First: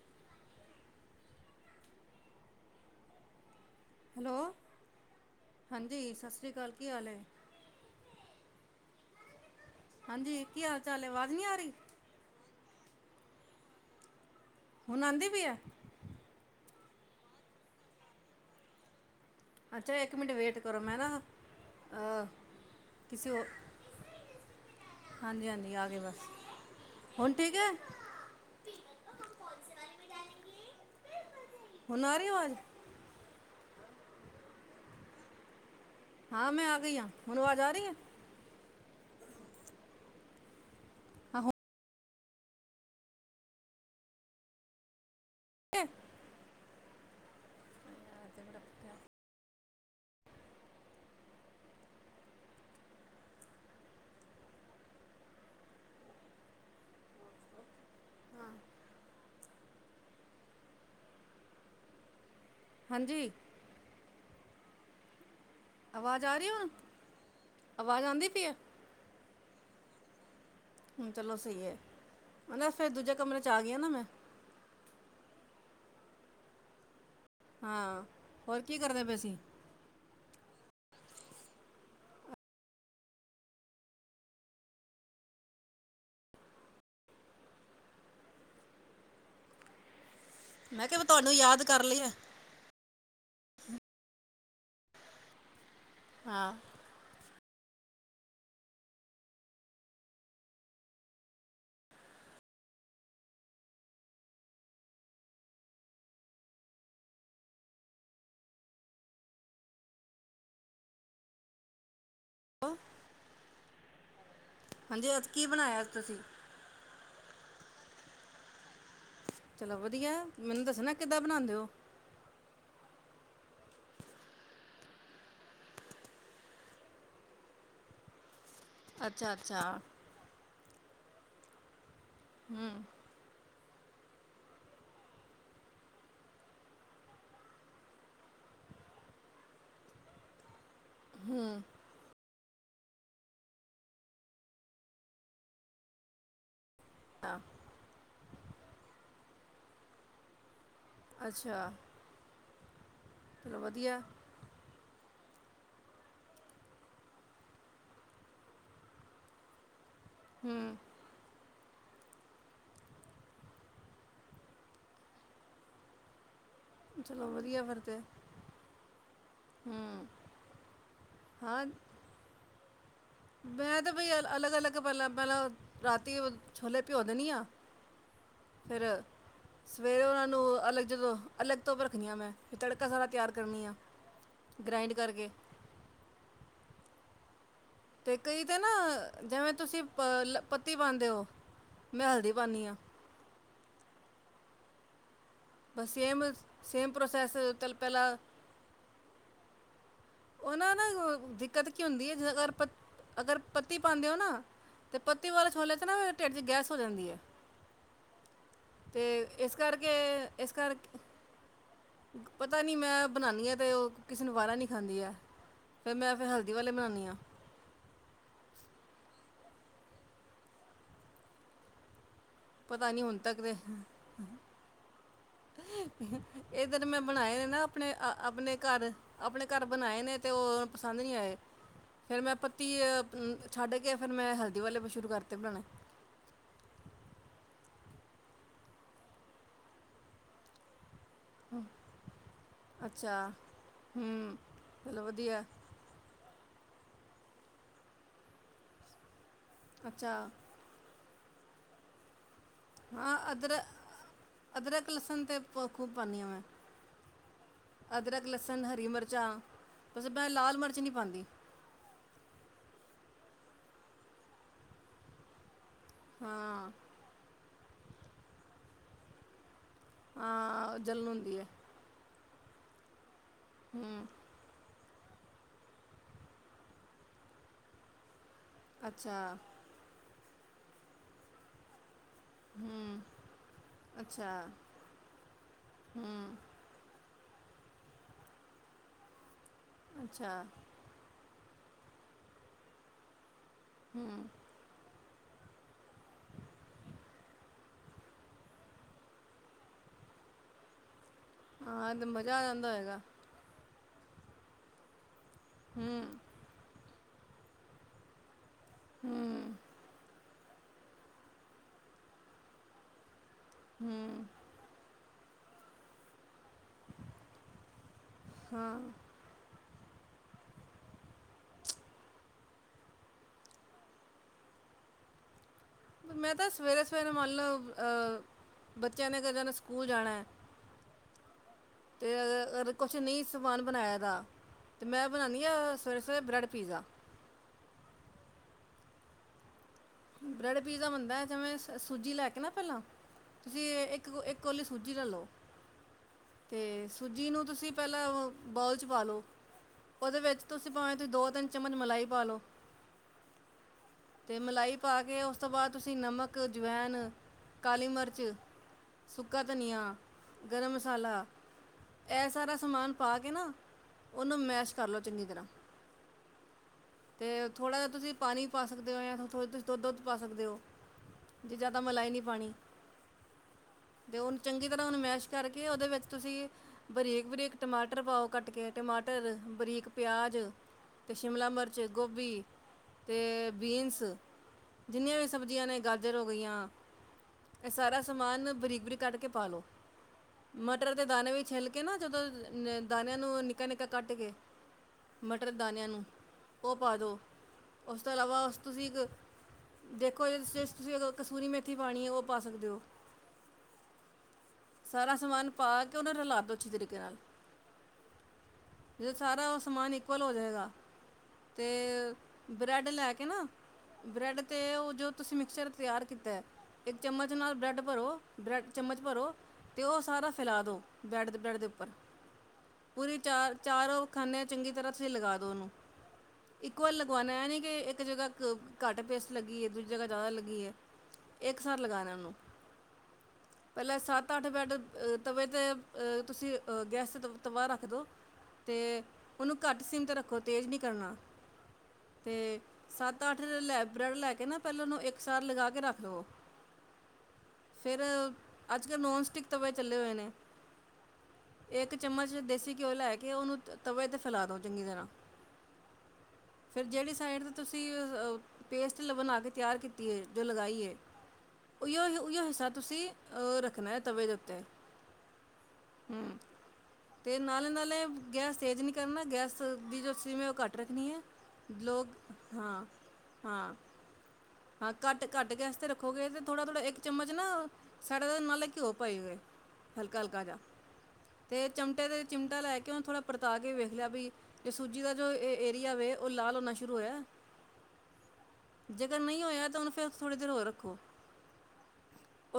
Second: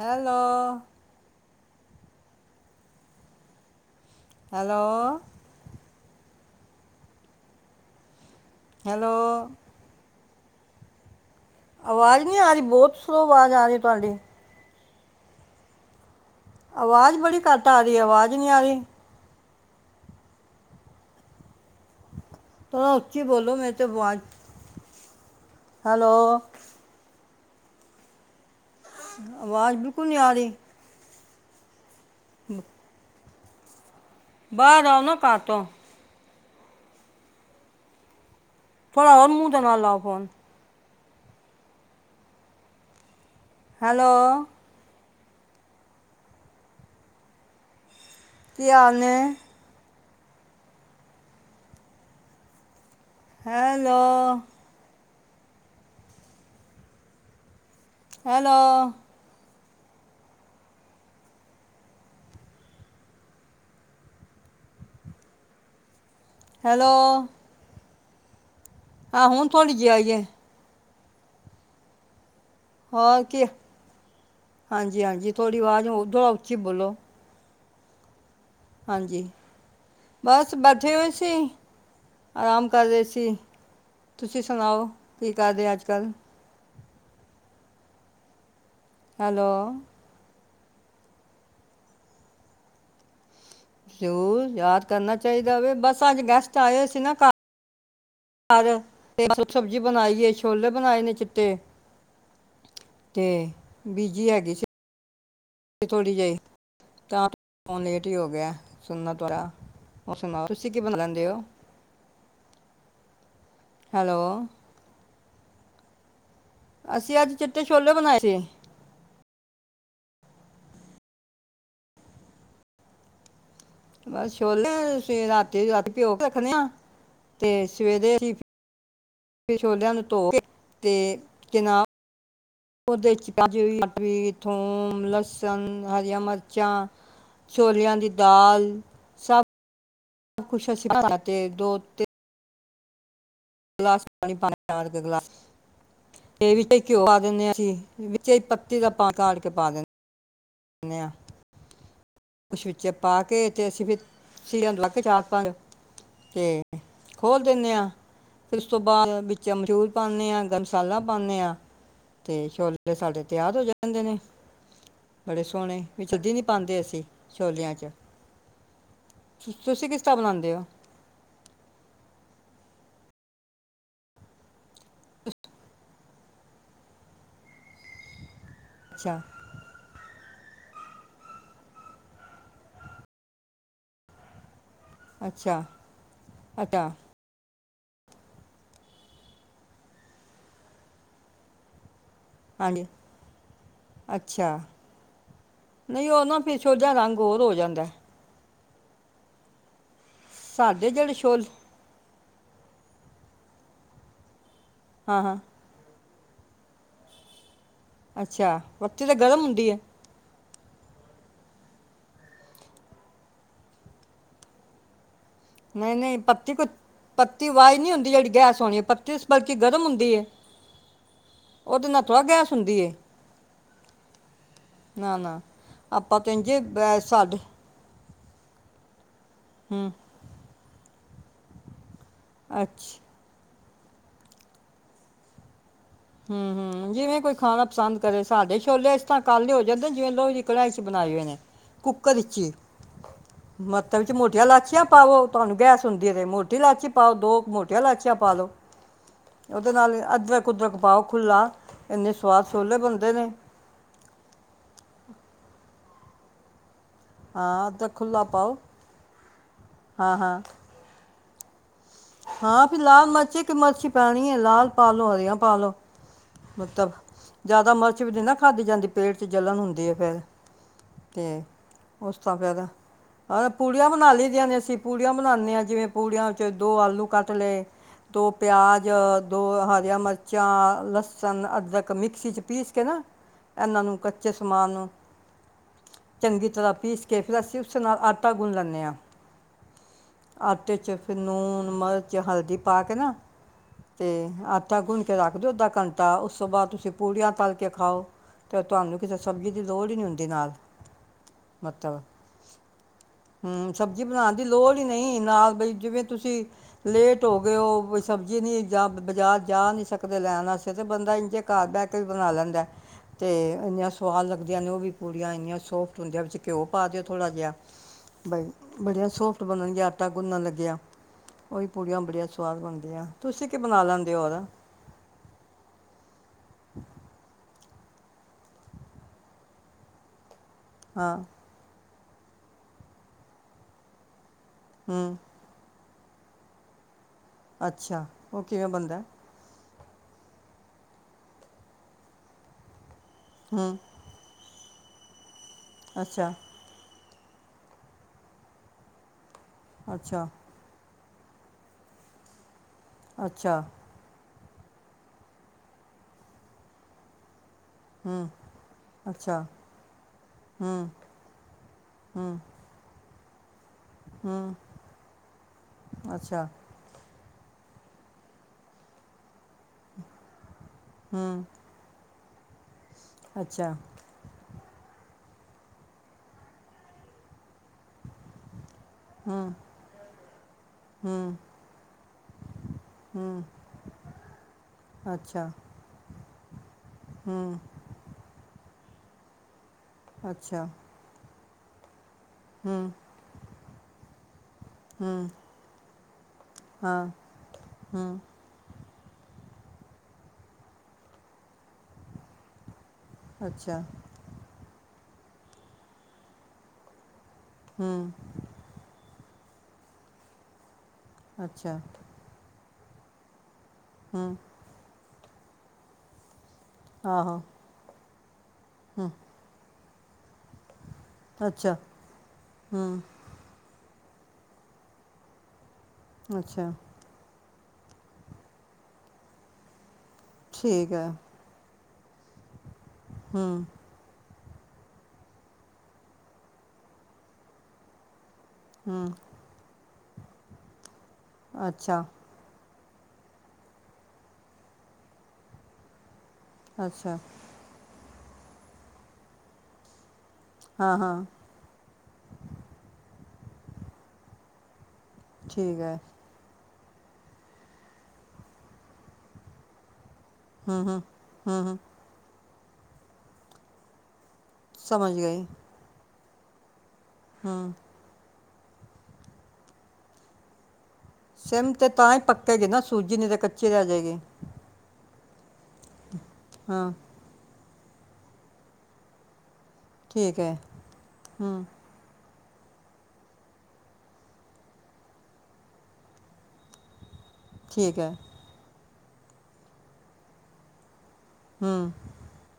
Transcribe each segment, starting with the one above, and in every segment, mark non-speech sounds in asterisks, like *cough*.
Hello hello ਹਾਂਜੀ ਸਤਿ ਸ਼੍ਰੀ ਅਕਾਲ ਕੀ ਹਾਲ ਹੈ ਹੈਲੋ ਹਾਂਜੀ ਕੀ ਹਾਲ ਚਾਲ ਹੈ ਬਾ ਆਵਾਜ਼ ਨਹੀਂੀ ਆ ਰਹੀ ਬਹੁਤ ਉਸ ਤੋਂ ਆਵਾਜ਼ ਆ ਰਹੀ ਤੁਹਾਡੀ ਹੁਣ ਆਉਂਦੀ ਪਈ ਹੈ ਆਵਾਜ਼ ਬੜੀ ਘੱਟ ਆ ਰਹੀ ਆਵਾਜ਼ ਨਹੀਂੀ ਆ ਰਹੀ ਅੱਛਾਲ ਇੱਕ ਮਿੰਟ ਵੇਟ ਕਰੋ ਮੈਂ ਨਾ ਅਹ ੋ ਉੱਚੀ ਬੋਲੋ ਮੇਰੇ ਤੇ ਆਵਾਜ਼ ਹਾਂਜੀ ਹਾਂਜੀ ਆ ਗਏ ਹੈਲੋ ਬਸ ਹੁਣ ਠੀਕ ਹੈ ਆਵਾਜ਼ ਬਿਲਕੁਲ ਨੀ ਆ ਰਹੀ ਹੁਣ ਆ ਰਹੀ ਆਵਾਜ਼ ਬਾਹਰ ਆਓ ਨਾ ਘਰ ਤੋ ਹਾਂ ਮੈਂ ਆ ਗਈ ਹਾਂ ਹੁਣ ਆਵਾਜ਼ ਆ ਰਹੀ ਆ ਥੋੜਾ ਹੋਰ ਮੂੰਹ ਦੇ ਨਾਲ ਲਾਓ ਫੋਨ ਹਾਂ ਹੈਲੋ ਅੱਠ ਕੀ ਆ ਨੇ ਹੈਲੋ ਹੈਲੋ ਹਾਂਜੀ ਆਵਾਜ਼ ਆ ਰਹੀ ਹੁਣ। ਹੈਲੋ ਆਵਾਜ਼ ਆਉਂਦੀ ਪੀ ਏ। ਆਹੋ ਹੁਣ ਤੁਹਾੀ ਜੇ ਆਈ ਹੈ। ਚਲੋ ਸਹੀ ਹੈ। ਉਹਦਾ ਫੇਰ ਦੂਜੇ ਹੋਰ ਕਮਰੇ ਚ ਆ ਗਈ ਨਾ ਮੈਂ। ਥੋੜੀ ਆਵਾਜ਼ ਉਦੋ ਉੱਚੀ ਬੋਲੋ। ਹਾਂ। ਹੋਰ ਕੀ ਕਰਦੇ ਪਏ ਹਾਂਜੀ ਸੀ। ਬਸ ਬੈਠੇ ਹੋਏ ਸੀ ਆਰਾਮ ਕਰ ਰਹੇ ਸੀ ਤੁਸੀਂ ਸੁਣਾਓ ਕੀ ਕਰਦੇ ਅੱਜ ਕੱਲ੍ਹ। ਹੈਲੋ। ਮੈਂ ਕਿਹਾ ਤੁਹਾਨੂੰ ਯਾਦ ਕਰ ਲੀਏ। ਜ਼ੂਰ ਯਾਦ ਕਰਨਾ ਚਾਹੀਦਾ ਬਸ। ਅੱਜ ਹਾਂ ਗੈਸਟ ਆਏ ਸੀ ਨਾ ਘਰ। ਤੇ ਆਲੂ ਸਬਜ਼ੀ ਬਣਾਈ ਹੈ। ਛੋਲੇ ਬਣਾਏ ਨੇ ਚਿੱਟੇ ਤੇ ਬੀਜੀ ਹੈਗੀ ਸੀ ਥੋੜ੍ਹੀ ਜਿਹੀ ਤਾਂ ਫੋਨ ਲੇਟ ਹੀ ਹੋ। ਗਿਆ ਸੁਣਨਾ ਤਾਰਾ ਉਹ ਸੁਣਾਓ ਤੁਸੀਂ ਕੀ ਬਣ ਲੈਂਦੇ ਹੋ। ਹੋ। ਹੈਲੋ। ਜ ਕੀ ਬਣਾਇਆ ਤੁਸੀਂ। ਅਸੀਂ ਅੱਜ ਚਿੱਟੇ ਛੋਲੇ ਬਣਾਏ ਸੀ। ਚਲੋ ਵਧੀਆ ਮੈਨੂੰ ਦੱਸਣਾ ਕਿੱਦਾਂ ਬਣਾਉਂਦੇ ਹੋ। ਬਸ ਛੋਲੇ ਰਾਤੀ ਰਾਤੀ ਪਿਓ ਕੇ ਰੱਖਣੇ ਆ ਤੇ ਸਵੇਰੇ ਅਸੀ। ਅੱਛਾ ਵਿ ਅੱਛਾ ਛੋਲਿਆਂ ਨੂੰ ਧੋ ਕੇ। ਅਤੇ ਤਨਾਅ *inaudible* ਉਹਦੇ ' ਵੀ ਥੋਮ, ਲਸਣ, ਹਰੀਆਂ ਮਿਰਚਾਂ, ਛੋਲਿਆਂ ਦੀ ਦਾਲ ਸਭ। ਖੁਸ਼ ਅਸੀ ਪ ਤੇ ਦੋ ਤੇ। ਗਲਾਸ ਪਾ ਗਲਾ ਦੇ। ਘਿਓ ਪਾ ਅੱਛਾ, ਦਿੰਦੇ ਹਾਂ ਅਸੀਂ। ਤੇ ਪੱਤੀ ਦਾ ਪਾਣੀ ਕਾੜ ਕੇ ਪਾ ਦਿੰਨੀ ਆ। ਅੱਛਾ। ਉਸ ਵਿੱਚ। ਪਾ ਕੇ ਚਲੋ ਤੇ ਅਸੀਂ ਫਿਰ, ਵਧੀਆ ਸੀਡੀਆਂ ਲੱਗ ਗਈ ਚਾਲ। ਪਰ ਤੇ ਖੋਲ ਦੇਣੇ ਅ, ਫਿਰ ਉਸ ਬਾਦ ਵਿੱਚ ਅਮਰੂਦ। ਪਾਨੇ ਅ ਗਰਮ ਹੂੰ ਮਸਾਲਾ ਪਾਨੇ ਅ। ਤੇ ਛੋਲੇ ਤੇ ਸਾਡੇ ਤਿਆਰ ਹੋ ਜਾਂਦੇ ਨੇ, ਬੜੇ ਸੋਹਣੇ ਵਿੱਚ ਸਬਜ਼ੀ। ਪਾਉਂਦੇ ਅਸੀਂ। ਚਲੋ ਵਧੀਆ ਛੋਲਿਆਂ ਫਿਰ ਚ, ਤੇ ਤੁਸੀਂ ਹੂੰ ਕਿਸਤਰਾਂ ਬਣਾਉਂਦੇ ਓ। ਮੈ ਤੇ ਬਈ ਅਲੱਗ ਅਲੱਗ ਸਭ ਤੋਂ ਪਹਿਲਾਂ ਪਹਿਲਾ ਰਾਤ। ਤੇ ਓ ਛੋਲ਼ੇ ਪਹਿਓ ਦੇਣੀ ਅ ਫਿਰ। ਅੱਛਾ ਸਵੇਰੇ ਉਹਨਾਂ ਨੂੰ, ਅਲੱਗ ਤੋਂ ਜਦੋ ਅਲੱਗ ਤੋਂ ਰੱਖਣੀ ਮੈ ਤੜਕਾ ਸਾਰਾ ਤਿਆਰ ਕਰਨੀ। ਗ੍ਰਾਇੰਡ ਕਰਕੇ। ਆਟਾ। ਤੇ ਕਈ ਤੇ ਨਾ, ਜਿਵੇਂ ਤੁਸੀਂ ਪੱਤੀ ਪਾਉਂਦੇ ਹੋ। ਮੈਂ ਹਲਦੀ ਪਾਨੀ ਅ। ਚਾ। ਬਸ ਸੇਮ ਸੇਮ ਪ੍ਰੋਸੈਸ ਹੋਰ ਹੋ ਚਲ ਜਾਂਦਾ ਹੈ। ਪਹਿਲਾਂ। ਉਹਨਾਂ ਸਾਡੇ ਨਾਲ ਜਿਹੜੇ ਹੋਰ, ਛੋਲ ਦਿੱਕਤ ਕੀ ਹੁੰਦੀ ਏ। ਤੁ ਅਗਰ ਪ, ਅਗਰ ਪੱਤੀ, ਬਣਦੇ ਹੋ ਨ। ਤੇ ਹਾਂ ਪੱਤੀ ਹਾਂ ਵਾਲੇਛੋਲੇ ਤੇ ਨ ਫੇਰ। ਢਿੱਡ ਚ ਗੈਸ ਹੋ ਜਾਂਦੀ ਏ। ਅੱਛਾ ਬੱਤੀ ਤੇ ਗਰਮ ਹੁੰਦੀ ਹੈ ਇਸ ਕਰਕੇ ਪਤਾ ਨਹੀਂ ਮੈਂ, ਬਨਾਣੀ ਹਾਂ ਤੇ ਓ ਕਿਸੀ ਨੂੰ ਵਾਰਾ ਨਈ। ਠਦੀ ਹੈ। ਫਿਰ ਨਹੀਂ ਮੈਂ ਨਹੀਂ ਫਿਰ ਹਲਦੀ ਪੱਤੀ ਕੁ ਵਾਲੇ ਬਣਾਉਣੀ ਆ ਪੱਤੀ ਆਵਾਜ਼ ਨਹੀਂੀ ਹੁੰਦੀ ਜਿਹੜੀ ਗੈਸ ਹੋਣੀ ੱਬਤੀ ਬਲ ਕੀ ਗਰਮ ਹੁੰਦੀ ਏ, ਓਹਦੇ ਨਾਲ। ਥੋੜ੍ਹਾ ਗੈਸ ਹੁੰਦੀ ਪਤਾ ਹੈ ਨੀ ਹੁਣ ਤੱਕ ਤੇ, ਨਾ ਨਾ ਆਪਾਂ ਤਾਂ ਇੰਜੇ ਏਧਰ ਮੈਂ ਬਨਾਏ ਸਾਡੇ ਹੋਏ ਨ ਆਪਣੇ ਅ। ਆਪਣੇ ਘਰ। ਆਪਣੇ ਘਰ ਹੂੰ ਬਣਾਏ ਨੇ ਤੇ ਉਹ। ਸਦ ਨੀ ਆਏ। ਫਿਰ ਮੈਂ ਪੱਤੀਅ ਅੱਛਾ ਛੱਡ ਕੇ ਫੇਿਰ ਮੈਂ ਹਲਦੀ ਵਾਲੇ, ਬਿਸਕੁਟ ਬਣਾਏ। ਹਮ ਹਮ ਜਿਵੇਂ ਕੋਈ ਖਾਣਾ ਪਸੰਦ ਕਰੇ ਸਾਡੇ ਛੋਲੇ ਇਸ ਤਾਂ ਕੱਲ ਹੀ ਹੋ ਜਾਂਦੇ ਜਿਵੇਂ ਲੋਹ ਜੀ ਕੜਾਾਈ ਬਣਾਏ ਹੋਏ ਨੇ ਕੁੱਕਰ ਵਿੱਚ ਹੀ ਅੱਛਾ ਮੱਤ ਵਿੱਚ ਹੂੰ ਮੋਟੀਆਂ ਲਾਚੀਆਂ ਚਲੋ ਪਾਵੋ ਵਧੀਆ ਤੁਹਾਨੂੰ ਗੈਸ ਹੁੰਦੀ ਰ ਮੋਟੀ ਇਲਾਇਚੀ ਪਾਓ ਦੋ ਮੋਟੀਆਂ ਇਲਾਚੀਆਂ ਪਾ ਲਓ ਉਹਦੇ ਨਾਲ ਅੱਛਾ ਅਦਰਕ ਉਦਰਕ ਖੁੱਲਾ ਨ ਹਾਂ ਅਦਰਕ ਅਦਰਕ ਲਸਣ ਤੇ ਪਖੂਪਨੀੀਆਂਵੇ ਹਾਂ ਖੁੱਲਾ ਅਦਰਕ ਪਾਓ ਲਸਣ ਹਰੀ ਮਿਰਚਾਂ ਹਾਂ ਭੈਂ ਹਾਂ ਲਾਲ ਮਿਰਚ ਨਹੀਂੀ ਪਾਉਂਦੀ ਹਾਂ ਵੀ ਲਾਲ ਮਰਚੇ ਕਿ ਮਰਚੀ ਪੈਣੀ ਹੈ ਲਾਲ ਪਾਾਲੋ ਹਰੀਆਂ ਪਾਾਲੋ ਹਾਂ ਮਤਲਬ ਜਿਆਦਾ ਮਿਰਚ ਵੀ ਨ ਨਾ ਖਾਧੀ ਜਾਂਦੀ ਪੇਟ ਚ ਜਲਣ ਹੁੰਦੀ ਦੇ ਹੈ ਫਿਰ ਹਾਂ ਜਲਨ ਹੁੰਦੀ ਅਤੇ ਹੈ ਉਸ ਸ ਫਿਆਦਾ ਪ ਪੁੜੀਆਂ ਹੂੰ ਬਣਾ ਲਈ ਦੀਆਂ ਨੇ ਅਸੀਂ ਪੂੜੀਆਂ ਬਣਾਉਂਦੇ ਹਾਂ ਜਿਵੇਂ ਪੂੜੀਆਂ ਵਿੱਚ ਦੋ ਆਲੂ ਕੱਟ ਲਏ ਦੋ ਪਿਆਜ ਅੱਛਾ ਦੋ ਹਰੀਆਂ ਮਿਰਚ ਚਾ ਲਸ ਸੰਨ ਅੱਧਕ ਮਿਕਸੀ ਚ ਪੀਸ ਕੇ ਹੂੰ ਨਾ ਇਹਨਾਂ ਨੂੰ ਅੱਛਾ ਕੱਚੇ ਸਮਾਨ ਨੂੰ ਹੂੰ ਚੰਗੀ ਤਰ੍ਹਾਂ ਪੀਸ ਕੇ ਆਟਾ ਗੁੰਨ ਲੈਦੇ ਆ ਅੱਛਾ ਆਟੇ ਚ ਫਿਰ ਲੂਣ ਨਮਰ ਚ ਹਲਦੀ ਪਾ ਕੇ ਨਾ ਤੇ ਹੂੰ ਆਟਾ ਗੁਣ ਰੱਖ ਦਿਓ ਉਹਦਾ ਕੰ ਤਾਂ ਉਸ ਤੋਂ ਬਾਅਦ ਤੁਸੀਂ ਪੂੜੀਆਂ ਤਲ ਕੇ ਖਾਓ ਅਤੇ ਤੁਹਾਨੂੰ ਕਿਸੇ ਸਬਜ਼ੀ ਦੀ ਲੋੜ ਨਹੀਂ ਹੁੰਦੀ ਨਾਲ ਖਾਣ ਮਤਲਬ ਦਾ ਮਜ਼ਾ ਆ ਜਾਂਦਾ ਹੈਗਾ ਹੂੰ ਸਬਜ਼ੀ ਬਣਾਉਣ ਦੀ ਲੋੜ ਹੀ ਨਹੀਂ ਨਾਲ ਬਈ ਜਿਵੇਂ ਹੂੰ ਤੁਸੀਂ ਲੇਟ ਹੋ ਗਏ ਉਹ ਸਬਜ਼ੀ ਨਹੀਂ ਜਾਂ ਬਾਜ਼ਾਰ ਹੂੰ ਜਾ ਨਹੀਂ ਸਕਦਾ ਲੈਣਾ ਸੀ ਤਾਂ ਬੰਦਾ ਇ ਕ ਘਰ ਬੈਠ ਕੇ ਵੀ ਬਣਾ ਲੈਂਦਾ ਅਤੇ ਇੰਨੀਆਂ ਹੂੰ ਸਵਾਦ ਲੱਗਦੀਆਂ ਨੇ ਉਹ ਵੀ ਪੂੜੀਆਂ ਇਨੀਆਂ ਸੋਫਟ ਹੁੰ ਘਿਓ ਪਾ ਦਿਓ ਥੜ੍ਹਾ ਜਿਹਾ ਬਾਈ ਹਾਂ ਬੜੀਆ ਸੋਫਟ ਬਣਣਗੀਆਂ ਆਟਾ ਗੁੰਨਣ ਲੱਗਿਆ ਉਹੀ ਪੂੜੀਆਂ ਬੜੀਆਂ ਸਵਾਦ ਬਣਦੀਆਂ ਤੁਸੀਂ ਕਿ ਬਣਾ ਲੈਂਦੇ ਹੋਰ ਮੈਂ ਤਾਂ ਸਵੇਰੇ ਸਵੇਰੇ ਮੱਲ ਬੱਚਿਆਂ ਨੇ ਕਦੇ ਨੇ ਸਕੂਲ ਜਾਣਾ ਹੈ ਹਾਂ ਤੇ ਅ ਕੁਛ ਨਹੀਂ ਸਮਾਨ ਬਣਾਇਆ ਦਾ ਤੇ ਮੈਂ ਹੂੰ ਬਣਾਾਨਦੀ ਆ ਸਵੇਰੇ ਸਵੇਰੇ ਬਰੈਡ ਪੀਜ਼ਾ ਅੱਛਾ ਉਹ ਕਿਵੇਂ ਬੰਦਾ ਬ੍ਰੈਡ ਪੀਜ਼ਾ ਬੰਦਾ ਹੈ ਜਿਵੇਂ ਸੂਜੀ ਲੈ ਕੇ ਨਾ ਪਹਿਲਾਂ ਤੁਸੀਂ ਹੂੰ ਇੱਕ ਇੱਕਲ ਸੁਜੀ ਲੈ ਲੌ ਅੱਛਾ। ਸੂਜੀ ਨੂੰ ਤੁਸੀਂ ਪਹਿਲਾਂ ਬੋਲ 'ਚ ਪਾ ਲਓ। ਉਹਦੇ ਅੱਛਾ ਵਿੱਚ ਤੁਸੀਂ ਭਾਵੇਂ। ਤੁਂ ਦੋ ਤਿੰਨ ਚਮਚ ਮਲਾਈ ਪਾਾਲੋ। ਅੱਛਾ। ਤੇ ਮਲਾਈ ਪਾ ਕੇ ਉਸ ਤੋਂ ਬਾਅਦ ਤੁਸੀਂ ਨਮਕ, ਅਜਵੈਨ। ਕਾਲੀ ਮਿਰਚ, ਹੂੰ ਅੱਛਾ ਸੁੱਕਾ ਧਨੀਆ, ਗਰਮ ਹੂੰ ਮਸਾਲਾ, ਇਹ ਹੂੰ ਸਾਰਾ ਸਮਾਨ। ਪਾ ਕੇ ਨਾ। ਉਹਨੂੰ ਹੂੰ ਮੈਸ਼ ਕਰ ਲੋ ਚੰਗੀ ਤਰ੍ਹਾਂ। ਅੱਛਾ ਤੇ ਥੋੜਾ ਜਿਹਾ ਤੁਸੀਂ ਪਾਣੀ ਪਾ ਸਕਦੇ ਹੋੋੜਾ ਤੁਸੀਂ ਦੁੱਧ ਦੁੱਧ ਪਾ ਸਕਦੇ ਹੋ। ਹੂੰ ਜੇ ਜਿਆਦਾ ਮਲਾਈ ਨਹੀਂ। ਪਾਣੀ। ਅੱਛਾ ਤੇ ਉਹਨੂੰ ਚੰਗੀ। ਤਰ੍ਹਾਂ ਨੂੰ ਮੈਸ਼ ਕਰਕੇ ਉਹਦੇ ਵਿੱਚ ਤੁਸੀਂ ਬਰੀਕ ਬਰੀਕ ਟਮਾਟਰ ਪਾਓ ਕੱਟ ਕੇ। ਟਮਾਟਰ, ਹੂੰ ਬਰੀਕ ਪਿਆਜ਼ ਅਤੇ ਹੂੰ ਸ਼ਿਮਲਾ ਮਿਰਚ। ਗੋਭੀ ਹੂੰ ਅਤੇ ਬੀਨਸ ਜਿੰਨੀਆਂ ਵੀ ਅੱਛਾ ਸਬਜ਼ੀਆਂ ਨੇ ਗਾਜਰ। ਹੋਈਆਂ। ਹੂੰ ਇਹ ਸਾਰਾ ਸਮਾਨ ਬਰੀਕ। ਬਾਰੀਕ ਕਟ ਕੇ ਪਾ ਲੋ। ਅੱਛਾ ਮਟਰ ਦੇ ਦਾਣੇ ਵਿੱਚ। ਖੇ ਕੇ ਨਾ। ਜਦੋਂ ਹੂੰ ਦਾਾਨਿਆਂ ਨੂੰ। ਨਿਕਾ ਨਿਕਾ ਕੱਟ ਕੇ। ਹੂੰ ਮਟਰ ਦਾਨਿਆਂ ਨੂੰ। ਪਾ ਹਾਂ ਦੋ ਉਸ ਤੋਂ ਹੂੰ ਇਲਾਵਾ ਉਸ ਤੋਂ। ਤੁਸੀਂ ਇੱਕ ਦੇਖੋ ਜ ਤੁਸੀਂ ਕਸੂਰੀ ਮੇਥੀ ਪਾਉਣੀ ਹੈ, ਉਹ ਪਾ ਸਕਦੇ ਹੋ,। ਅੱਛਾ। ਸਾਰਾ ਸਮਾਨ ਪਾ ਕੇ ਉਹਨੂੰ ਰਲਾ ਦੋ ਅੱਛੇ ਤਰੀਕੇ ਨਾਲ। ਹਮ। ਜ ਸਾਰਾ ਉਹ ਸਮਾਨ ਇਕੁਅਲ ਹੋ ਜਾਵੇਗਾ। ਅੱਛਾ ਤੇ। ਬਰੈੱਡ ਲੈ ਕੇ ਨਾ। ਹੂੰ ਬ੍ਰੈਡ ਤੇ ਉਹ ਜੋ। ਤੁਸੀਂ ਮਿਕਸਚਰ ਤਿਆਰ ਕੀਤਾ। ਇੱਕ ਚਮਚ ਆਹੋ ਨਾਲ ਬ੍ਰੈਡ ਭਰੋ। ਬ੍ਰੈੱਡ ਚਮਚ ਹੂੰ ਭਰੋ। ਅਤੇ ਉਹ ਸਾਰਾ ਫੈਲਾ ਦਿਉ। ਬੈਡ ਬੈਡ ਦੇ ਅੱਛਾ ਉੱਪਰ ਹੂੰ ਪੂਰੀ ਚਾਰ ਚਾਰ ਖਾਨੇ ਚੰਗੀ ਤਰ੍ਹਾਂ ਤੁਸੀਂ ਲਗਾ ਦੋ ਉਹਓਨੂੰ। ਅੱਛਾ ਇੱਕ ਵਾਰ ਲਗਵਾਉਣਾ ਨੀ। ਕਿ ਇੱਕ ਜਗ੍ਹਾ ਘੱਟ ਪੇਸਟ ਲੱਗੀ ਹੈਏ ਦੂਜੀ ਜਗ੍ਹਾ ਜ਼ਿਆਦਾ ਲੱਗੀ ਹੈ ਇੱਕ ਸਾਲ ਲਗਾ ਵਣ ਹੂੰ ਪਹਿਲਾਂ ਸਤ ਅੱਠ ਬੈਠ ਤਵੇ ਤੇ ਅ ਤੁਸੀਂ ਗੈਸ ਤੇ ਤਬਾਹ ਰੱਖਦੋ ਤੇ ਹੂੰ ਉਹਨੂੰ ਘੱਟ ਸਿਮਤ ਰੱਖੋ ਤੇਜ਼ ਨਹੀਂ ਕਰਨਾ। ਅੱਛਾ। ਅਤੇ ਸੱਤ ਅੱਠ ਲੈ ਬ੍ਰੈਡ ਲੈ ਕੇ ਨਾ ਪਹਿਲਾਂ ਉਹਨੂੰ ਇੱਕ ਸਾਰ ਲਗਾ ਕੇ ਰੱਖ ਲਵੋ। ਅੱਛਾ। ਫਿਰ ਅੱਜ ਕੱਲ੍ਹ ਨੋਨ ਸਟਿਕ ਤਵੇ ਚੱਲੇ ਹੋਏ ਨੇ ਹਾਂ ਹਾਂ ਇੱਕ ਚਮਚ ਦੇਸੀ ਘਿਓ ਲੈ ਕੇ ਕਿ ਉਹਨੂੰ ਤਬ ਤੇ ਫੈਲਾ ਦੋ ਚੰਗੀ ਤਰ੍ਹਾਂ ਠੀਕ ਏ। ਫਿਰ ਜਿਹੜੀ ਸਾਈਡ ਤੋਂ ਤੁਸੀਂ ਪੇਸਟ ਬਣਾ ਕੇ ਤਿਆਰ ਹੈ ਜੋ ਹੂੰ ਲਗਾਾਈ ਹੈ ਹੂੰ ਹੂੰ ਹੂੰ ਹਿਸਾਬ ਤੁਸੀਂ ਅਹ ਰੱਖਣਾ ਹੈ ਤਵੇ ਸਮਝ ਗਈ। ਹਮ। ਤੇ ਨਾਲੇ ਹੂੰ ਨਾਲੇ ਗੈਸ ਤੇਜ਼ ਨਹੀਂ ਕਰਨਾ ਗੈਸ ਦੀ ਜੋ ਸੀਮ ਹੈ ਉਹ ਘੱਟ ਰੱਖਣੀ ਹੈ ਸਿਮ ਤੇ ਲੋਕ ਤਾਂ ਹੀ ਪੱਕੇਗੀ ਨਾ ਹਾਂ ਸੂਜੀ ਨੇ ਤੇ ਕੱਚੇ ਹਾਂ ਰਹਿ ਜਾਏਗੀ। ਹਾਂ ਘੱਟ ਘੱਟ ਕੇਸਤੇ ਰੱਖ ਖੋਗੇ ਅਤੇ ਥੜ੍ਹਾ ਥੋ੍ਹਾ ਹਾਂ ਇੱਕ ਚਮਚ ਨਾ ਸਾਡੇ ਤਾਂ ਨਾਲਤਬ ਘਿਓ ਪਾਈ ਗਏ। ਹਲਕਾ ਠੀਕ ਹਲਕਾ ਹੈ ਜਿਹਾ ਹੂੰ ਤੇ ਚਮਟੇ ਦੇ ਚਿਮਟਾ ਲੈ ਕੇ ਉਹਨੇ ਥੋੜਾ ਪਰਤਾ ਕੇ ਵੇਖ ਲਿਆ ਵੀ ਜੇ ਸੂਜੀ ਦਾ ਜੋ ਇਹ ਏਰੀਆ ਵੇ ਉਹ ਲਾਹ ਲ ਹੋਉਣਾ ਸ਼ੁਰੂ ਹੋਇਆ। ਠੀਕ ਹੈ। ਜੇਕਰ ਨਹੀਂ ਹੋਇਆ ਤਾਂ ਉਹਨੂੰ ਫੇਿਰ ਥੋੜੀ ਦੇਰ ਹੋਰ ਰੱਖੋ ਹਮ।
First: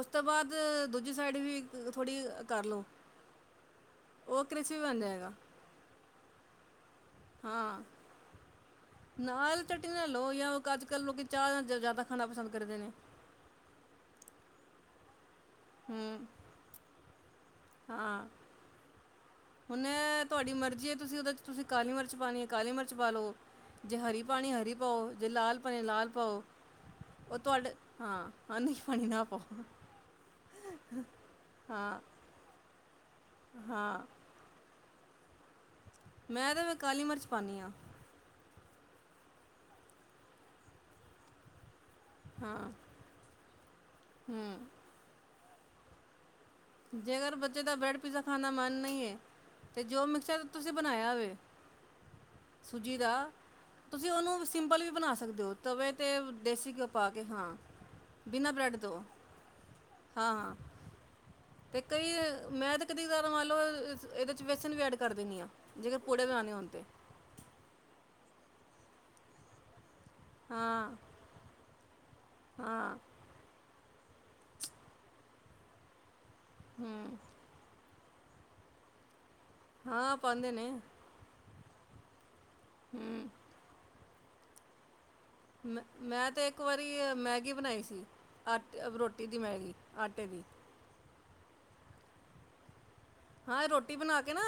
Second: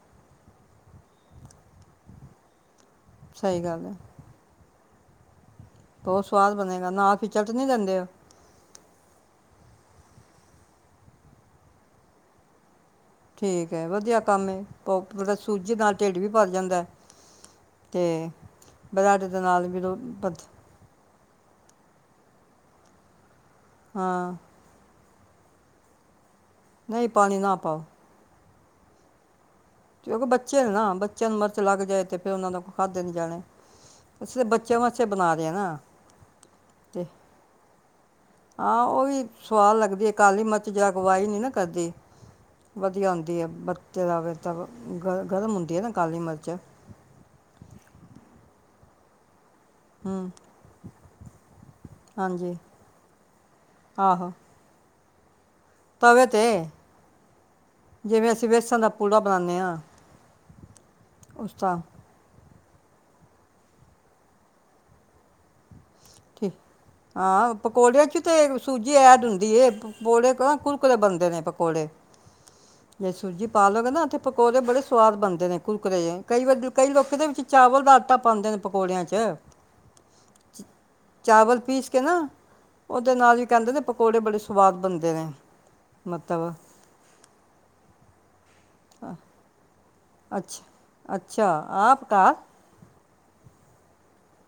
ਉਸ ਤੋਂ ਬਾਅਦ ਦੂਜੀ ਸਾਈਡ ਵੀ ਥੋੜੀ ਕਰਲੋ ਸਹੀ ਗੱਲ ਹੈ ਕਿੱਥੇ ਬਣ ਜਾਏਗਾ ਬਹੁਤ ਸਵਾਦ ਬਣੇਗਾ ਨਾ ਫਿਚਲਟ ਨਹੀਂੀ ਦਿੰਦੇ ਉਹ ਨਾਲ ਚਟ ਨਾ ਲਓ ਜਾਂ ਅੱਜ ਕੱਲ੍ਹ ਲੋਕ ਚਾਹ ਨਾਲ ਜ਼ਿਆਦਾ ਖਾਣਾ ਪਸੰਦ ਕਰਦੇ ਨੇ ਠੀਕ ਏ ਵਧੀਆ ਕੰਮ *unintelligible* ਸੂਜ ਨਾਲ ਢਿੱਡ ਵੀ ਹੂੰ ਭਰ ਜਾਂਦਾ ਹੈ ਹਾਂ ਤੇ *unintelligible* ਦੇ ਨਾਲ ਹੁਣ ਮਿਲਬੱਧ ਤੁਹਾਡੀ ਮਰਜ਼ੀ ਹੈ ਤੁਸੀਂ ਉਹਦੇ ਚਚ ਤੁਸੀਂ ਕਾਲੀ ਮਿਰਚ ਪਾਣੀ ਹੈ ਕਾਲੀ ਮਿਰਚ ਪਾ ਲਓ ਜੇ ਹਰੀ ਹਾਂ ਪਾਣੀ ਹਰੀ ਪਾਓ ਜੇ ਲਾਲ ਭਣੇ ਲਾਲ ਪਾਓ ਨਹੀਂ ਪਾਣੀ ਨਾ ਪਾਓ ਅਨ ਪਾਣੀ ਨਾ ਕਿਉਂਕਿ ਬੱਚੇ ਨੇ ਨਾ ਬੱਚਿਆਂ ਨੂੰ ਮਰਚ ਲੱਗ ਹਾਂ ਜਾਏ ਤੇ ਫਿਰ ਉਹਨਾਂ ਦਾ ਕੋ ਨ ਜਾਣੇ ਹਾਂ ਅ ਤਾਂ ਬੱਚਿਆਂ ਵਾ ਅਛੇ ਬਣਾਦੇ ਆ ਨਾ ਮੈਂ ਤਾਂ ਮੈਂ ਕਾਲੀ ਤੇ ਮਿਰਚ ਪਾਉਦੀ ਹਾਂ ਹਾਂ ਉਹ ਵੀ ਸਆਦ ਲੱਗਦੀ ਹੈ ਕਾਲੀ ਮਿਰਚ ਜਾਗਵਾਈ ਨੀ ਨਾ ਕਰਦੀ ਹਾਂ ਵਧੀਆ ਹੁੰਦੀ ਆ *unintelligible* ਤੇ ਹੂੰ *unintelligible* ਗਰਮ ਹੁੰਦੀ ਹੈ ਨਾ ਕਾਲੀ ਮਿਰਚ ਜੇਕਰ ਬੱਚੇ ਦਾ ਬ੍ਰੈਡ ਪੀਜ਼ਾ ਖਾ ਮਨ ਨਹੀਂ ਹੈ ਅਤੇ ਜੋ ਹੂੰ ਮਿਕਸਰ ਤੁਸੀਂ ਬਣਾਇਆ ਹੋਵੇ ਹਾਂਜੀ ਸੂਜੀ ਦਾ ਤੁਸੀਂ ਆਹੋ ਉਹਨੂੰ ਸਿੰਪਲ ਵੀ ਬਣਾ ਸਕ ਸਕਦੇ ਹੋ ਤਵੇ 'ਤੇ ਦੇਸੀ ਘਿਓ ਪਾ ਕੇ ਹਾਂ ਜਿਵੇਂ ਅਸੀਂ ਬਿਨਾਂ ਬਰੈਡ ਵੇਸਣ ਦਾ ਦਿਉ ਪੂੜਾ ਬਣਾਉਂਦੇ ਹਾਂ ਹਾਂ ਹਾਂ ਉਸਤਾ ਤੇ ਕਈ ਮੈਂ ਤਾਂ ਕਦੀਦਾ ਮੰ ਲਓ ਇਹਦੇ ਚ ਵੇਸਣ ਵੀ ਐਡ ਕਰ ਦਿੰਦੀ ਹਾਂ ਜੇਕਰ ਪੂੜੇ ਬਣਾਉਣੇ ਹੋਣ ਤਾਂ ਹਾਂ ਪਕੌੜਿਆਂ ਚ ਤੇ ਸੂਜੀ ਐਡ ਹੁੰਦੀ ਪਕੌੜੇ ਕ ਹਾਂ ਕੁੁਰਕੁਰੇ ਬਣਦੇ ਨੇ ਪਕੌੜੇ ਹਾਂ ਸੂਜੀ ਪਾ ਲੋ ਕਹਿੰਦਾ ਓਥੇ ਪਕੌੜੇ ਬੜੇ ਸਆਵਾਦ ਬਣਦੇ ਨੇ ਕੁੁਰਕਰੇ ਜੇ। ਕਈ ਵਰੀ ਕਈ ਲੋਕ ਹੂੰ ਦੇ ਵਿੱਚ ਚਾਵਲ ਦਾ ਆਟਾ ਪਾਦੇ ਨੇ ਪਕੌੜਿਆਂ ਚੱ। ਹਾਂ ਪਾੰਦੇ ਨੇ। ਚਾਵਲ ਪੀਸ ਕੇ ਨਾ ਉਹਦੇ ਨਾਲ ਵੀ ਕਹਿੰਦੇ ਨੇ ਪ ਪਕੋੜੇ ਬੜੇ ਸੁਵਾਦ ਬਨਦੇ ਨੇ। ਮੈਂ ਮੈਂ ਤੇ ਮਤਲਬ ਇੱਕ ਵਾਰੀ ਮੈਗੀ ਬਣਾਈ ਸੀ। ਆਟਾ ਰੋਟੀ ਦੀ ਮੈਂਗੀ। ਆਟੇ ਦੀ। ਅੱਛਾ ਅੱਛਾ ਆਪ ਘਾ ਹਾਂ ਐ ਰੋਟੀ ਬਣਾ ਕੇ ਨਾ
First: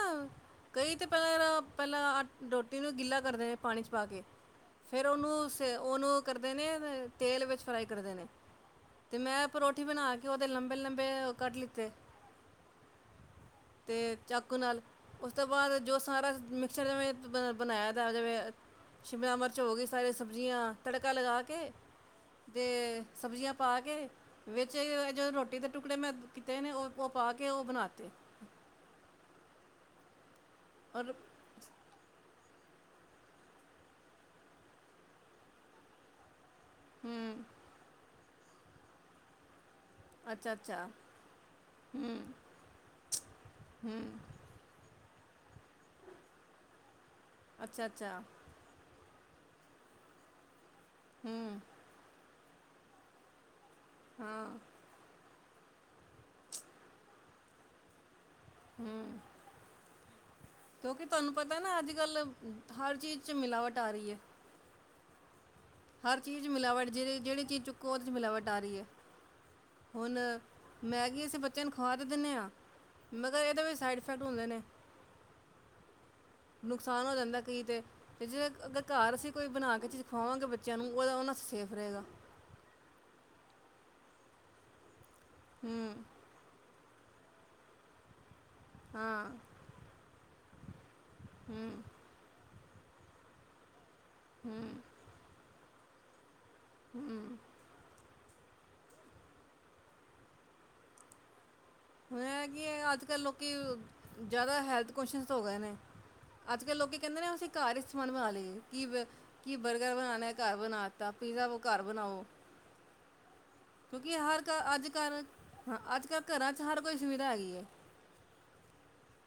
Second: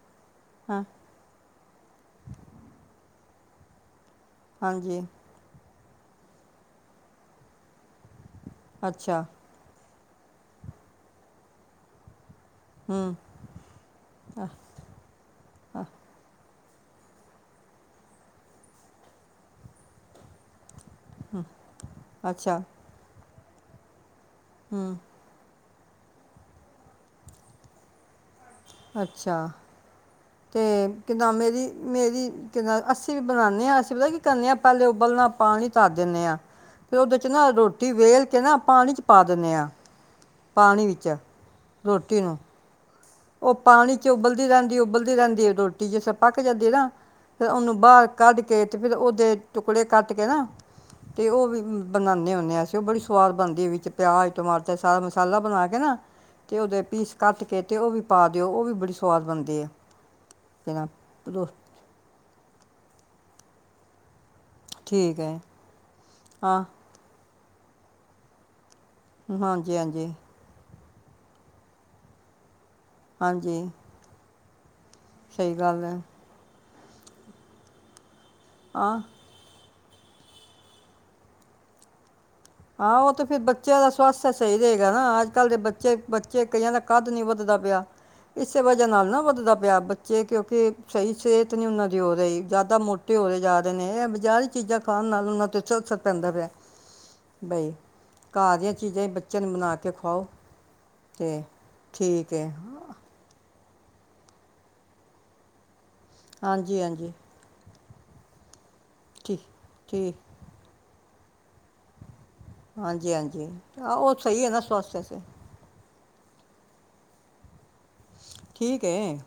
ਹਾਂ ਕਈ ਤੇ ਪਹਿਲਾਂ ਰੋਟੀ ਨੂੰ ਗਿੱਲਾ ਤੱਤੇ ਨੇ ਪਾਣੀ ਚ ਪਾ ਕੇ। ਹਾਂਜੀ ਫਿਰ ਉਹਨੂੰ ਉਹਨੂੰ ਕਰਦੇ ਨੇ ਨ ਤੇਲ ਵੇਚ ਫਰਾਈ ਕਰਦੇ ਨੇ। ਤੇ ਅੱਛਾ ਮੈਂ ਪਰੌਂਠੇ ਬਣਾ ਕੇ ਉਹਦੇ ਲੰਬੇ ਲੰਬੇ ਕੱਟ ਲਿੱਤੇ ਹੂੰ। ਤੇ ਚਾਕੂ ਨਾਲਤੋਂ ਉਸ ਤੋਂ ਬਾਅਦ ਜੋ ਸਾਰਾ ਮੇ ਚਲੋ ਮੈਂ ਬਣਾਇਆ ਤਾ ਜਿਵੇਂ ਸ਼ਿਮਲਾ ਮਿਰਚ ਹੋ ਗਈ ਸਾਰੇ ਸਬਜੀਆਂ ਤੜਕਾ ਲਗਾ ਕੇ ਅੱਛਾ ਤੇ ਸਬਜ਼ੀਆਂ ਪਾ ਕੇ ਵਿੱਚ ਆਈ ਹੂੰ ਐ ਜਦੋ ਰੋਟੀ ਤੇ ਟੁਕੜੇ ਮੈਂ ਕੀਤੇ ਨੇ ਓਹ ਓਹ ਪਾ ਕੇ ਓਹ ਬਣਾਤੇ। ਅੱਛਾ ਤੇ ਔਰ ਕਿਦਾਂ ਮੇਰੀ ਮੇਰੀ ਕੀ ਨਾ ਅਸੀਂ ਵੀ ਬਣਾਨੇ ਆਂ ਅਸੀਂ ਪਤਾ ਕੀ ਕਰਨੇ ਆ ਪਹਿਲੇ ਉਬਲਣਾ ਪਾਣੀ ਧਰ ਦਿੰਨੇ ਆਂ। ਫੇਰ ਓਦੇ ਚ ਹੂੰ ਨਾ ਰੋਟੀ ਵੇਲ ਤੇ ਨਾ ਪਾਣੀ 'ਚ ਪਾ ਦਿੰਨੇ ਆਂ। ਅੱਛਾ ਅੱਛਾ ਪਾਣੀ ਵਿੱਚ, ਹੂੰ ਰੋਟੀ ਨੂੰ ਉਹ ਪਾਣੀ ਹੂੰ 'ਚ ਉਬਲਦੀ ਰਹਿੰਦੀ ਉਬਲ ਦੀ ਰਹਿੰਦੀ ਆ ਰੋਟੀ ਜੇ ਸਾ ਪੱਕ ਜਾਂਦੀ ਨਾ ਫੇਰ ਉਹਨੂੰ ਅੱਛਾ ਬਾਹਰ ਅੱਛਾ ਕੱਢ ਕੇ ਤੇ ਫੇਰ ਉਹਦੇ ਟੁਕੜੇ ਕੱਟ ਕੇ ਨਾ ਤੇ ਉਹ ਹੂੰ ਵੀ ਬਨਾਨੇ ਆ। *unintelligible* ਬੜੀ ਸਵਾਦ ਬਣਦੀ ਹੈਗੀ। ਪਿਆਜ ਹਾਂ ਟਮਾਟਰ ਸਾਰਾ ਮਸਾਲਾ ਬਣਾ ਕੇ ਨਾ ਤੇ, ਉਹਦੇ ਪੀਸ ਕੱਟ ਕੇ ਤੇ ਉਹ ਵੀ ਪਾ ਦਿਓ। ਹੂੰ ਕਿਉਂਕਿ ਤੁਹਾਨੂੰ ਕਿਨਾ ਪਤਾ ਨਾ ਅੱਜਕੱਲ ਹਰ ਚੀਜ਼ 'ਚ ਮਿਲਾਵਟ ਆ ਰਹੀ ਹੈ। ਠੀਕ ਐ। ਹਰ ਚੀਜ਼ ਮਿਲਾਵਟ ਜਿਹੜੇ ਚੀਜ਼ ਚੁੱਕੋ ਉਹਦੇ ਮਿਲਾਵਟ ਆ ਰਹੀ ਹੈ। ਹਾਂਜੀ-ਹਾਂਜੀ ਹੁਣ ਮੈਗੀ ਅਸੀਂ ਬੱਚਿਆਂ ਨੂੰ ਖਵਾ ਤਾਂ ਦਿੰਨੇ ਆ ਮਗਰ ਇਹਦੇ ਹਾਂਜੀ ਵਿੱਚ ਸਾਈਡ ਇਫੈਕਟ ਹੁੰਦੇ ਨੇ। ਸਹੀ ਗੱਲ ਏ। ਨੁਕਸਾਨ ਹੋ ਜਾਂਦਾ ਕੀ ਤੇ ਤੇ ਜੇ ਹਾਂ ਘਰ ਅਸੀਂ ਕੋਈ ਬਣਾ ਕੇ ਇਹ ਚੀਜ਼ ਦਿਖਾਵਾਂਗੇ ਬੱਚਿਆਂ ਨੂੰ ਉਹਦਾ ਉਹਨਾਂ ਸੇਫ ਰਹੇਗਾ। ਹਾਂ ਉਹ ਤੇ ਫਿਰ ਬੱਚਿਆਂ ਦਾ ਸਵਸਥ ਸਹੀ ਰਹੇਗਾ ਨਾ ਅੱਜ ਕੱਲ੍ਹ ਦੇ ਬੱਚੇ ਹੂੰ ਬੱਚੇ ਕਈਆਂ ਦਾ ਕੱਦ ਨੀ ਵੱਧਦਾ ਪਿਆ ਇਸੇ ਵਜ੍ਹਾ ਨਾਲ ਨਾ ਹਾਂ ਵੱਧਦਾ ਪਿਆ ਬੱਚੇ ਕਿਉਂਕਿ ਤੇ ਸਹੀ ਸਿਹਤ ਨੀ ਹੂੰ ਉਹਨਾਂ ਦੀ ਉਹ ਰਹੀ ਤਾਂ ਮੋਟੇ ਹੋਦੇ ਜਾਦੇ ਨੇ ਮ ਬਜ਼ਾਰ ਹੂੰ ਚੀਜ਼ਾਂ ਖਾਣ ਨਾਲ ਉਹਨਾਂ ਤੇ ਚੌ ਸੱਤ ਪੈਂਦਾ ਪਿਆ ਹੂੰ ਬਈ ਘਰ ਦੀਆਂ ਚੀਜ਼ਾਂ ਹੀ ਬੱਚਿਆਂ ਨੂੰ ਬਣਾ ਕੇ ਖਵਾਓ ਅਤੇ ੁਣ ਹੈਗੀ ਹੈ ਅੱਜ ਕੱਲ੍ਹ ਲੋਕੀ ਕਿ ਜ਼ਿਆਦਾ ਹੈਲਥ ਕੁਸ ਹੋ ਗਏ ਨੇ ਅੱਜ ਕੱਲ੍ਹ ਹਾਂਜੀ ਲੋਕੀ ਹਾਂਜੀ ਕਹਿੰਦੇ ਨੇ ਅਸੀਂ ਘਰ ਮਨਵਾ ਲ ਲਈ ਕੀ ਠੀਕ ਕੀ ਬਰਗਰ ਠੀਕ ਬਣਾਾਨਣਾ ਹੈ ਘਰ ਬਣਾ ਤਾਂ ਪੀਜ਼ਾ ਵ ਘਰ ਬਣਾਓ ਹਾਂਜੀ ਹਾਂਜੀ ਆਹ ਉਹ ਕਿਉਂਕਿ ਸਹੀ ਹੈ ਨਾ ਸਵਸਥਸ ਕਰਾਂ ਹਰ ਕੋਈ ਸੁਵਿਧਾ ਹੈਗੀ ਹੈ ਠੀਕ ਏ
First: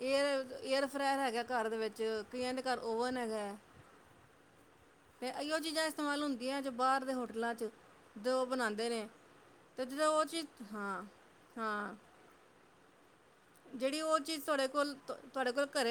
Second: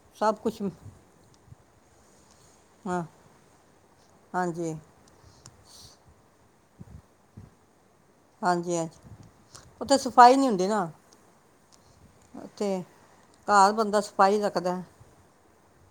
ਏਰ ਏਰ ਫਰਾਰ ਹੈਗਾ ਘਰ ਦੇ ਵਿੱਚ ੀਆਂ ਦੇ ਘਰ ਹਾਂ ਓਵਨ ਹੈਗਾ ਹਾਂਜੀ ਤੇ ਇੋ ਚੀਜ਼ਾਂ ਇਸਤੇਮਾਲ ਹੁੰਦੀ ਗੱੀਆਂ ਚ ਬਾਹਰ ਦੇ ਹੋਟਲਾਂ ਚ ਜ ਉਹ ਹਾਂਜੀ ਹਾਂਜੀ ਬਣਾਉਂਦੇ ਨੇ ਤੇ ਉੱਥੇ ਜਦੋਂ ਉਹ ਚੀਜ਼ ਹਾਂ ਹਾਂ ਤੇੇ ਘਰ ਬੰਦਾ ਜਿਹੜੀ ਉਹ ਸਫਾਈ ਚੀਜ਼ ਤੁਹਾਡੇ ਸਕਦਾ ਕੋਲ ਤੁ- ਤੁਹਾਡੇ ਕੋਲ ਘਰੇ